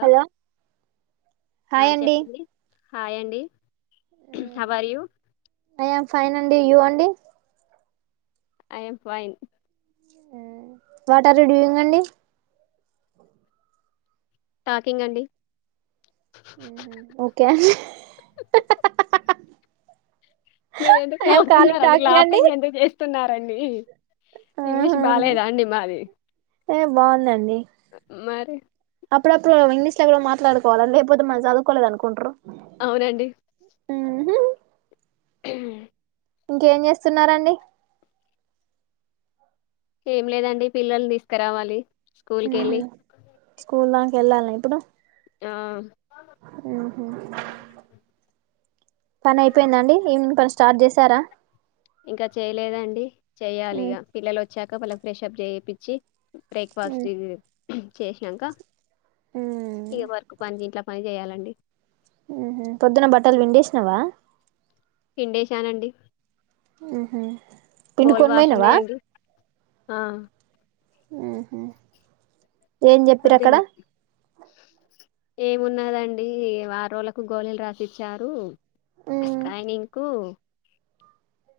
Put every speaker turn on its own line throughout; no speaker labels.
Hello hi అండి
హాయండి
I am fine అండి యూ అం డి
I am fine
hmm what are you doing అండి
టాకింగ్ అండి
హమ్మ్ ఓక
మీరు ఎందుకు నవ్వుతున్నారు అండి లాఫింగ్ ఎందుకు చేస్తున్నారు అండి ఇంగ్లీష్
ఆహా
బాలేదా అండి మాది
ఏ బాగుందండి
మరి
అప్పుడప్పుడు ఇంగ్లీష్లో కూడా మాట్లాడుకోవాలా లేకపోతే మనం చదువుకోలేదు అనుకుంటరు
అవునండి
హమ్ హహ
హమ్
ఇంకేం చేస్తున్నారండి
ఏం లేదండి పిల్లల్ తీస్కరావాలి స్కూల్ కెళ్ళి
స్కూల్ దాకెల్లాల ఇప్పుడు
ఆ
పని అయిపోయిందండి ఈవినింగ్ పని స్టార్ట్ చేసారా
ఇంకా చేయలేదండి చేయాలిగా పిల్లలు వచ్చాక పల ఫ్రెష్ అప్ చేయిపిచ్చి బ్రేక్ఫాస్ట్ ఇది చేసినాకా
ఉమ్
ఇది వర్క్ పని ఇంట్లా పని చేయాలి అండి
పొద్దున్న బట్టలు పిండేసినవా
పిండేశానండి
ఆహ
బోల్ వాష ఉన్నాయా అండి ఆ
ఉహూ ఏం చెప్పిరక్కడ
ఏమున్నాదండి ఆరు రోల్లకు గోళీలు రాసిచ్చారు కాయనింకు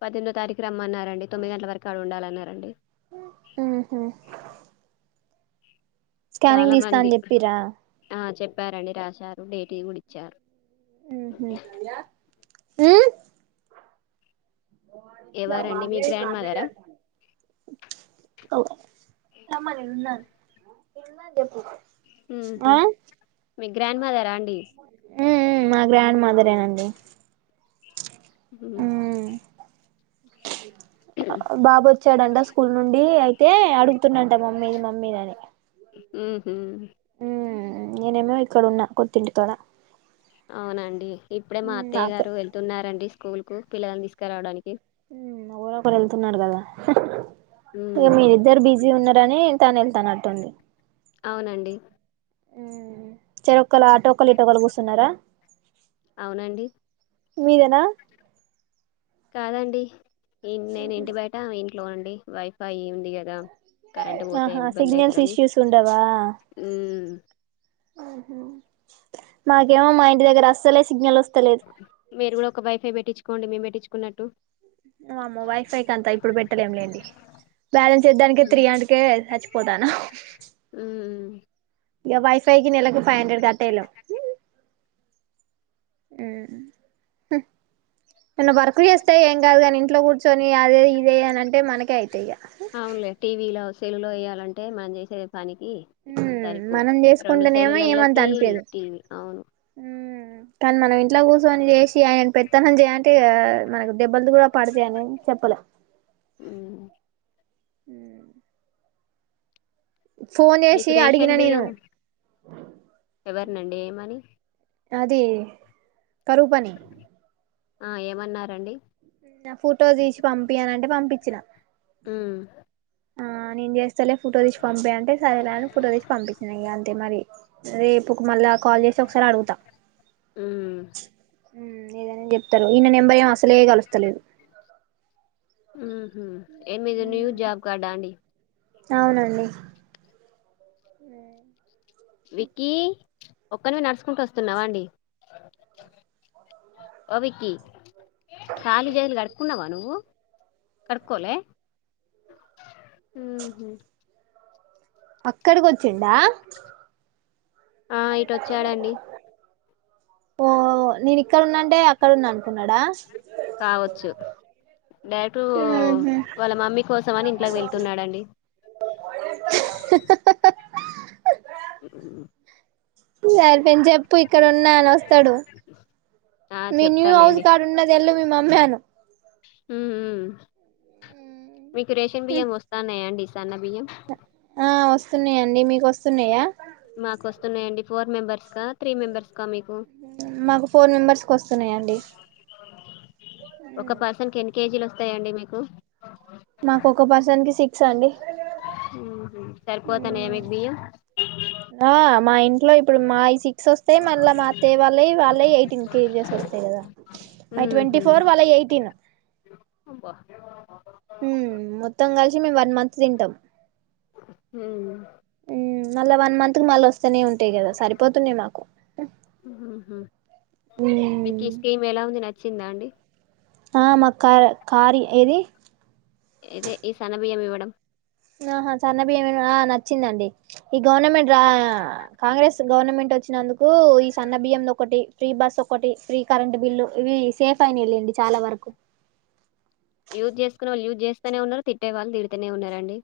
పద్దెమిదో తారీఖు రమ్మన్నారండి తొమ్మిది గంటల వరకు ఆడ ఉండాలన్నారండి
ఆ హ హా స్కానింగ్
చాలా
తీస్తా
మంది
అని చెప్పిరా
ఆ చెప్పారండి రాశారు డేటింగ్ ఇచ్చారు
ఉ
ఎవరండి మీ గ్రాండ్ మదరా
ఓ రమాన్ ఇన్నా ఇన్నా చెప్పు
ఉహ్ హు
ఆ ఉ
మీ గ్రాండ్ మదరా అండి
ఉమ్ ఉమ్ మా గ్రాండ్ మాదరేనండి
హుమ్
బాబు వచ్చాడంట స్కూల్ నుండి అయి ఏయ్ అడుగుతున్నంట మా అమ్మేది మా అమ్మేదని
ఊహూ
నేనేమో ఇక్కడ ఉన్నా కొత్తఇంటి కాడ
అవునండి ఇప్పుడే మా అత్తయ్య
నాకే
గారు వెళ్తున్నారండి స్కూల్ కు పిల్లని తీసుకురా రావడానికి
ఉమ్ ఎవలో ఒకళు వెళ్తున్నారు కదా
ఉ
ఏ మీ ఇద్దరు బిజీ ఉన్నరని వెళ్తాను వెళ్తానటుంది
అవునండి
చెరొక్కల అటోక్కలు ఇటోకలు కూర్చున్నారా
అవునండి
మీదనా
కాదండి ఇ నేను ఇంటి బయట ఇ ఇంట్లోనండి వైఫై ఏంది కదా కరెంట్ పోతే
ఆహా సిగ్నల్స్
ఇబందయితదని
ఇష్యూస్
ఉ
ఆహ మ క ఏమో మా ఇంటి దగ్గర అస్సలే సిగ్నల్ వస్తలేదు
కోండి మేము పెట్టించుకున్నట్టు
అమ్మ వైఫై క అంతా ఇప్పుడు పెట్టలేం లేండి బ్యాలెన్స్ చేద్దానినికి త్రీ
మ్మ్.
హండడ్కే చచ్చిపోతానా
మ్మ్.
ఇక వైఫై కి నెలకు ఫైవ్ హండ్రెడ్ కట్టేలాన్న వర్క్ చేస్తే ఏం కాదు కాని ఇంట్లో కూర్చ కొన్ని అదే ఇదే అని అంటే మనకే అయితే ఇగ
చెలు వయాలంటే మనం చేసే పనికి సరిపోవ్
మనం
రెండు
చేసుకుంటేనేమో ఏమంత
సెలుల్లాలకి
అనిపియదు
టీవి అవును
కానీ మనం ఇంట్లో కూర్చొని చేసి ఆయన పెత్తనం చేయంటే మనకు దెబ్బలతో కూడా పడతా అనిని చెప్పలే
ఉ
ఆమ్ పోన్
మీకు
చేసి అడిగిన
రేషన్
నేను
బియ్యం ఎవరినండి ఏమని
అది కరూపని
ఆ ఏమన్నారండి
నాఫోటో తీసి పంపియాలంటే పంపించిన
మ్మ్.
ఆ నేను చేస్తా సలే ఫోటో తెచ్చి పంప అంటే సరేలే అని ఫోటో తెచ్చి పంపించిన అంతే మరి రేపు మళ్ళా కాల్ చేసి ఒకసారి అడుగుతా
మ్మ్.
లేదని చెప్తారు ఈయన నెంబర్ ఏం అసలే కలుస్తలేదు
ఉహ ఏమిది న్యూజ జాబ్ కార్డ్ అండి
అవునండి
విక్కీ ఒక్కరివి నడుచకుంటూ వస్తున్నావా అండి ఓ విక్కీ ఖాళీ చేగలు కడుక్కున్నావా నువ్వు కడుక్కోలే
అక్కడికిచ్చిడా
ఆ ఇట్టోచారండి
ఓ నేను ఇక్కడ ఉన్నాంటే అక్కడుంద అనుకున్నాడా
డైటు వాళ్ళ మమ్మీ కోసం అని ఇంట్లోకి వెళ్తున్నాడండి అ
ఈ అయిపొయింది చెప్పు ఇక్కడ ఉ నాయన
ఆ
వస్తాడువస్తాడు నిన్నుహౌస్
చెప్తాలేండి
కార్డ్ ఉన్నది వెల్ళ మీ మమ్మ అను
హ మీకు రేషన్ బియ్యం వస్తున్నాయా అండి స
ఆ వ వస్తున్నాయాండి మీకు వస్తున్నాయా
స్తున్నాయండి ఫోర్ మెంబర్ గా త్రీ మెంబర్స్ కా మీకు
మాకు ఫోర్ మెంబర్స్ క వస్తంది
ఒక పర్సన్ కి ఎన్ని కేజీలు వస్తాయంండి మీకు
మాకు ఒక పర్సన్ కి సిక్స్ అండి
సరిపోతున్నాయా మీకు బియ్యం
ఆ మా ఇ ఇంట్లో ఇప్పుడు మాయి సిక్స్ వస్తాయి మళ్ళా మా అత్తయ్య వాళ్ళ వాళ్ళ ఎయిటీన్ కేజెస్ వస్తాయి కదా మా ట్వంటీ
ఊహు
ఫోర్ వాళ్ళ ఎయిటీన్
అబ్బా
మొత్తం కలిసి మేము వన్ మంత్ తింటాం
ఊ
మళ్ళా వన్ మంత్ కి మళ్ళా వస్తూనే ఉంట తే కదా సరిపోతున్నాయి మాకు
మీకిస్తేమేలా ఉంది నా వచ్చిందా అండి
ఆ మా కార్ కార్ ఏది
ఇదే ఈ సనబియ్యం ఇవ్వడం
ఆహా సన్న బియ్యం ఆ నచ్చిందండి ఈ గవర్నమెంట్ కాంగ్రెస్ గవర్నమెంట్ వచ్చినందుకు ఈ సన్న బియ్యం ఒకటి ఫ్రీ బస్ ఒకటి ఫ్రీ కరెంట్ బిల్లు ఇవి సేఫ్ అయ్యినీయండి చాలా వరకు
యూజ్ చేసుకునే వాళ్చే యూజ్ చేస్తానే ఉన్నారు తిట్టే వాళ్ళుిడితేనే ఉన్నారండి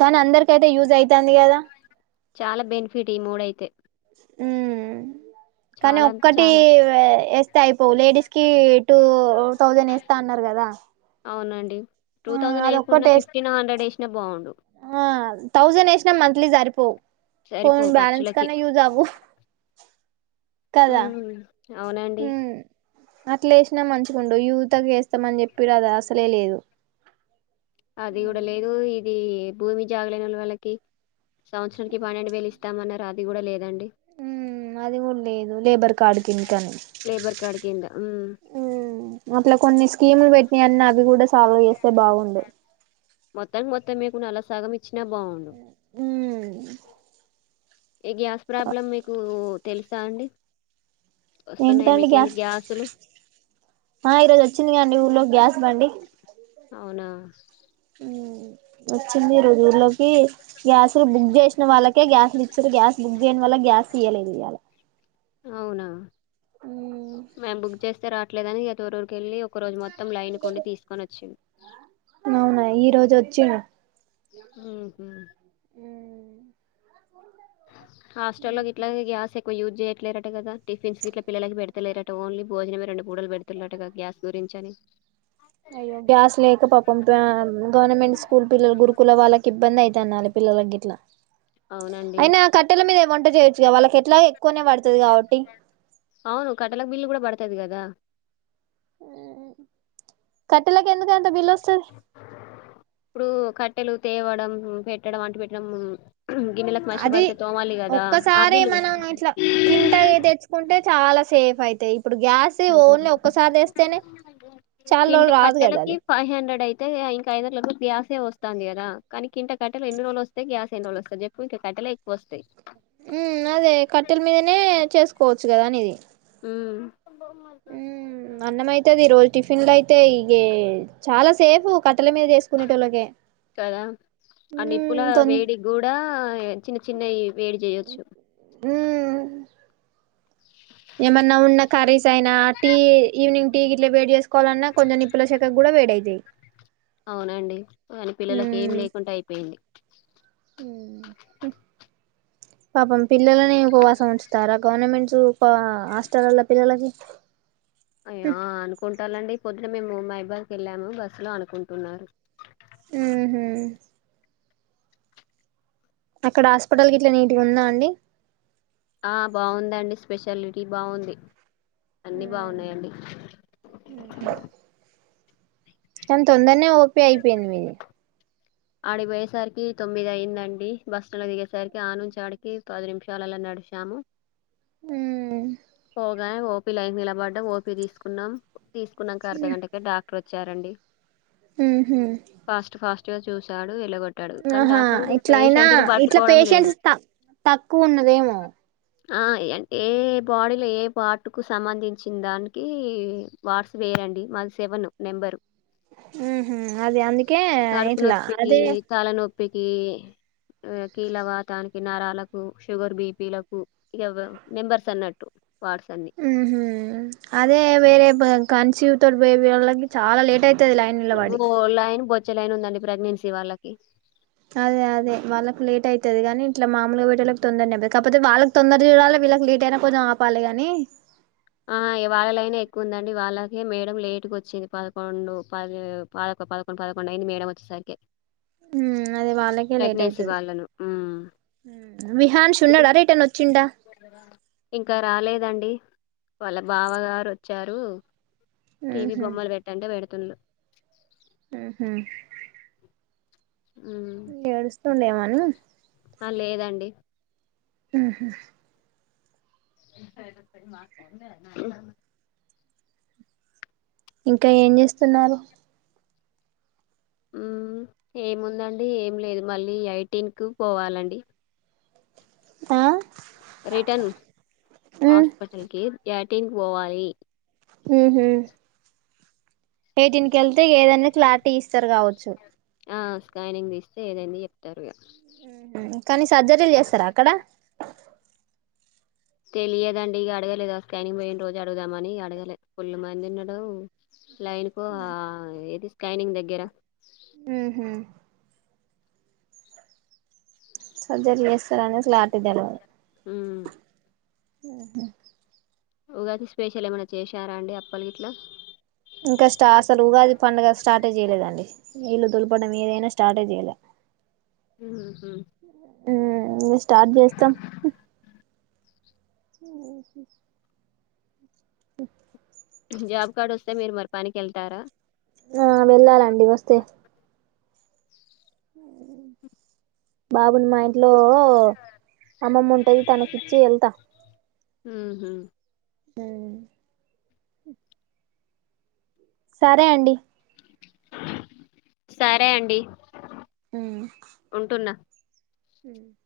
కానీ అందరికైతే యూస్ అయితాంది కదా
చాలా బెనిఫిట్ ఈ మూడయితే
ఉ కానీ
చాలా అంటే
ఒక్కటి
చాలా.
వేస్తే అయిపోవు లేడీస్ కి టూ తౌసండ్ వేస్తా అన్నారు కదా
టూ
ఆ
థౌజండ్ వయకుండా
అదొక్కటి వేస్
ఫిఫ్టీన్ హండ్రెడ్ యేషిన బాగుండు
ఆ తౌసండ్ వేసిన మంత్లీలీ సరిపోవు ఫోన్
సరిపోవు
బాలన్స్
ఖర్చులకి.
కన్నా యూస్ అవ్వవు కదా
హ్మ్. అవునండి
అట్లే వేసినా మంచికుండడు యుతక వేస్తామని చెప్పిడు అది అసలే లేదు
అది కూడా లేదు ఇది లేదు భూమి జాగలేన వా వాళ్ళకి సంవత్సరానికి పన్నేండుడ వేలు ఇస్త ఇస్తామన్నరూ ఆది కూడా లేదండి
ఉ అది కూడా లేదు లేబర్ కార్డు కింది కానీ
లేబర్ కార్డ్ కింద. హ్మ్.
అట్లా కొన్ని స్కీములు పెట్టినాయ అన్న అవి కూడా సాల్వ్ చేస్తాయి లే బాగుండు
అయితే మీకు ల సగం వచ్చినా బాగుండు ఏ గ్యాస్ ప్రాబ్లం మీకు తెలుసా అండి వస్తున్నాయా
ఏంటిదండి ఇగ
మీకెళ్ళి గ్యాసులు?
ఆ ఈరోజు వచ్చిందిగా అండి ఊర్లో గ్యాస్ బండి
అవునా
వచ్చింది రోజు ఊర్లోకి గ్యాస్లు బుక్ చేసిన వాళ్ళకే గ్యాస్లు ఇచ్చారు గ్యాస్ బుక్ చేయని వాళ్ల గ్యాస్ తీయలేదు ఇయాల
అవునా మేము బుక్ చేస్త రాట్లేదని ఎతరురరుకి వెళ్ళ ఒకరోజు మొం
అవునా ఈ రోజు వచ్చిన
ఉహ
వచ్చిండు
హాస్టెల్లో గిట్లాగే గ్యాస్ యూజ్ చేయట్లేరట కదా టిఫన్స్ ఈగ్ ట్ల పిల్లలకి పెడి లేటటు ఓన్లీ భోజనమే రెండు కూడలు పెడుతున్నటుగా గ్యాస్ గురించి అని
అయ్యో గ్యాస్ లేక పాపం గవర్నమెంట్ స్కూల్ పిల్లల గురుకుల వాళ్ళకి ఇబ్బంది అయితుంది తెన్నాలి పిల్లలగిట్లా
అవునండి
అయినా కట్టెల మీద వంట చేయొచ్చుగా వాళ్ళకి ఎట్లా ఎక్కువనే పడుతది కాబట్టి
అవును కట్టెలకు బిల్లు కూడా పడతది కదా
ఉహ్ హు కట్టెలకి ఎందుకు ఎంత బిల్ వస్తుంది
ఇప్పుడు కట్టెలు తేవడం పెట్టడం అంటూ పెట్టడం గిన్నెలకు మసి
అది
పడితే తోమాలి కదా ఆ
ఒక్కసారి
బిల్లు కూడా.
మనం ఇట్లా కింట తెచ్చుకుంటే చాలా సేఫ్ ఫైతేయి చాలా
కింట
రోజులు రాదు కదా
కట్టెలకి
అది
ఫైవ్ హండ్రెడ్ అయితు అయి ఇంకాఐదుందుల గ్యాసే వస్తుంది కదా కానికి ఇకా కట్టె ఎన్ని రోజులు వస్తే గ్యా ఎన్ని రోజు వస్తాంది చెప్పు ఇంక కట్టెలే ఎక్కువ వస్తాయి
ఉ అదే కట్టెల మీదనే చేసుకోవచ్చు కదా అని ఇది
ఉమ్
ఉ అన్నమైతది రోల్ టిఫిన్ లో అయితే ఇగా చాలా సేఫ్ కట్టెల మీద చేసుకునేటోళ్ళకే
కదా అ నిప్పుల
ఉమ్ తొన్
వేడి కూడా చిన్న చిన్నవి వేడి చేయొచ్చు
ఉమ్ ఏమన్నా ఉన్నా కర్రీస్ అయినా టీ ఈవినింగ్ టీ గిట్ల వేడి చేసుకో కోవాలన్నా కొంచెం నిప్పుల శాఖకు కూడా వేడైతాయి
అవునండి కానీ పిల్లలకి ఏం
ఉమ్
లేకుండా అయిపోయింది
ఉమ్ పాపం పిల్లలని ఉపవాసం ఉంచుతారా గవర్నమెంట్స్ హాస్టల్ల్లో పిల్లలకి
అయ్యా అనుకుంటాలండి పొద్దు ఇక్కడ మేము మైబాద్కి వెళ్ళాము బస్సు లో అనుకుంటున్నారు
ఉమ్ అక్కడ హాస్పిటల్ గిట్లా నీటిగా ఉందా అండి
ఆ బాగుందండి స్పెషాలిటీ బాగుంది అన్ని
మ్మ్
బాగున్నాయండి
కానీ తొందరనే ఓపె అయిపోయింది మీది
ఆడిపోయేసరికి తొమ్మిది అయిందండి బస్ స్టాండ్కి దిగేసరికి ఆ నుంచి ఆడికి పది నిమిషాలల్లో నడిచాము
ఉమ్ హు
గానే ఓపి లైన్లో నిలబడ్డాం ఓపి తీసుకున్నాం తీసుకున్నాక అర్ధగంటకి డాక్టర్ వచ్చారండి
ఉహూ
గా చూసాడు ఎలగొట్టాడు. కానీ
ఆహా
డాక్టరు
ఇట్లా అయినా
పేషెంట్‌ని
ఇట్లా
పట్టుకోవడం లేదు.
పేషెన్స్ త తక్కువ ఉన్నదేమో
ఆ అంటే ఏ ఏ బాడీలో ఏ పార్ట్కు సంబంధించిన దానికి వాట్స్ వేయండి మాది సెవన్ నెంబరు
ఉహు అదే అందుకే ఇట్లా అదే
నోప్పికి కీల్లవాతానికి నరాలకు షుగర్ బిపీలకు ఇ మెంబర్స్ అన్నట్టు వార్డ్స్ అన్నీ.
ఉహూ అదే వేరే కాన్సివ్ తోటి బేబీ వాళ్ళకి చాలా లేట్ అయి తది లైన్ నిలవాడి
చ్చలైైన ఉందండి ప్రెగ్నెన్సీ వాళ్ళకి
అదే అదే వాళ్ళకి లేట్ అయితది గాని ఇట్లా మాములుగా పోయే వాళ్ళకి తొందర అవ్వదు కాకపోతే వాళ్ళకి తొందర చూడాలి వీళ్ళకి లేట్ అయినా కొంచెం ఆపాలి గాని
ఆ వాళ్ళలైనే ఎక్కువ ఉందండి వాళ్ళకే మేడం లేటుగా వచ్చింది పదకొండు పదిదొ పదకొండు పదకొండు అయింది మేడం వచ్చేసరికి
ఉమ్ అదే వాళ్ళకే లేట్
ప్రెగ్నెన్సీ
అయితది
వాళ్ళను ఉమ్
విహాన్ష్ ఉన్నాడా రిటర్న్ వచ్చిండా
ఇంకా రాలేదండి వాళ్ళ బావ గారు వచ్చారు టీవీ
ఉహు
బొమ్మలు పెట్టంటే పెడతలే తల్ల
అహ
అ
ఉండేవాను
ఆ లేదండి
ఆహ
ఉమ్
ఇంకా ఏం చేస్తున్నారు
ఉమ్ ఏముందండి ఏం లేదు మళ్ళీ ఐటీన్కు పోవాలండి
ఆ
రిటర్న్
ఉ
హాస్పిటల్ కి యాతనికి పోవాలి
ఉహు హు ఎయిటన్ కి వెళ్తే ఏదనా క్లారిటీ ఇస్తారు కావచ్చు
ఆ స్కానింగ్ తీస్తే ఏదైంది చెప్తాారు
కానీ సర్జరీలు చేస్తారా అక్కడ
తెలియదండి ఇక అడగలేదుా స్కానింగ్ పోయిన రోజు అడుగుామని అడగలేదు ఫుళ మంది ఉండడు లైనకో ఏది స్కైనింగ్ దగ్గర
ఉహు సర్జరీ చేస్తారనే క్లారిటీ తెల్వదు
మ్మ్
ఆ
ఉగాకి స్పెషల్ ఏమైన్నా చేశారా అండి అప్పలి గిట్ల
ఇంకా స్ట అసలు ఉగాది పండుగ స్టార్టే చేయలేదండి ఇల్లు దులుపడం ఏదైనా స్టార్టే చేయలే
ఉహ్ హు
ఉమ్ హ్ స్టార్ట్ చేస్తాం అ అఓ
జాబ్ కార్డు వస్తే మీరు మరి పనికినికి వెళ్తారా
ఆ వెళ్ళాలండి వస్తే బాబుని మా ఇంట్లో అమ్మమ ఉంటది తనకిచ్చి ఏళ్తా
హ హ
ఉమ్ సరే అండి
సరే అండి
హ
ఉంటున్నా
హ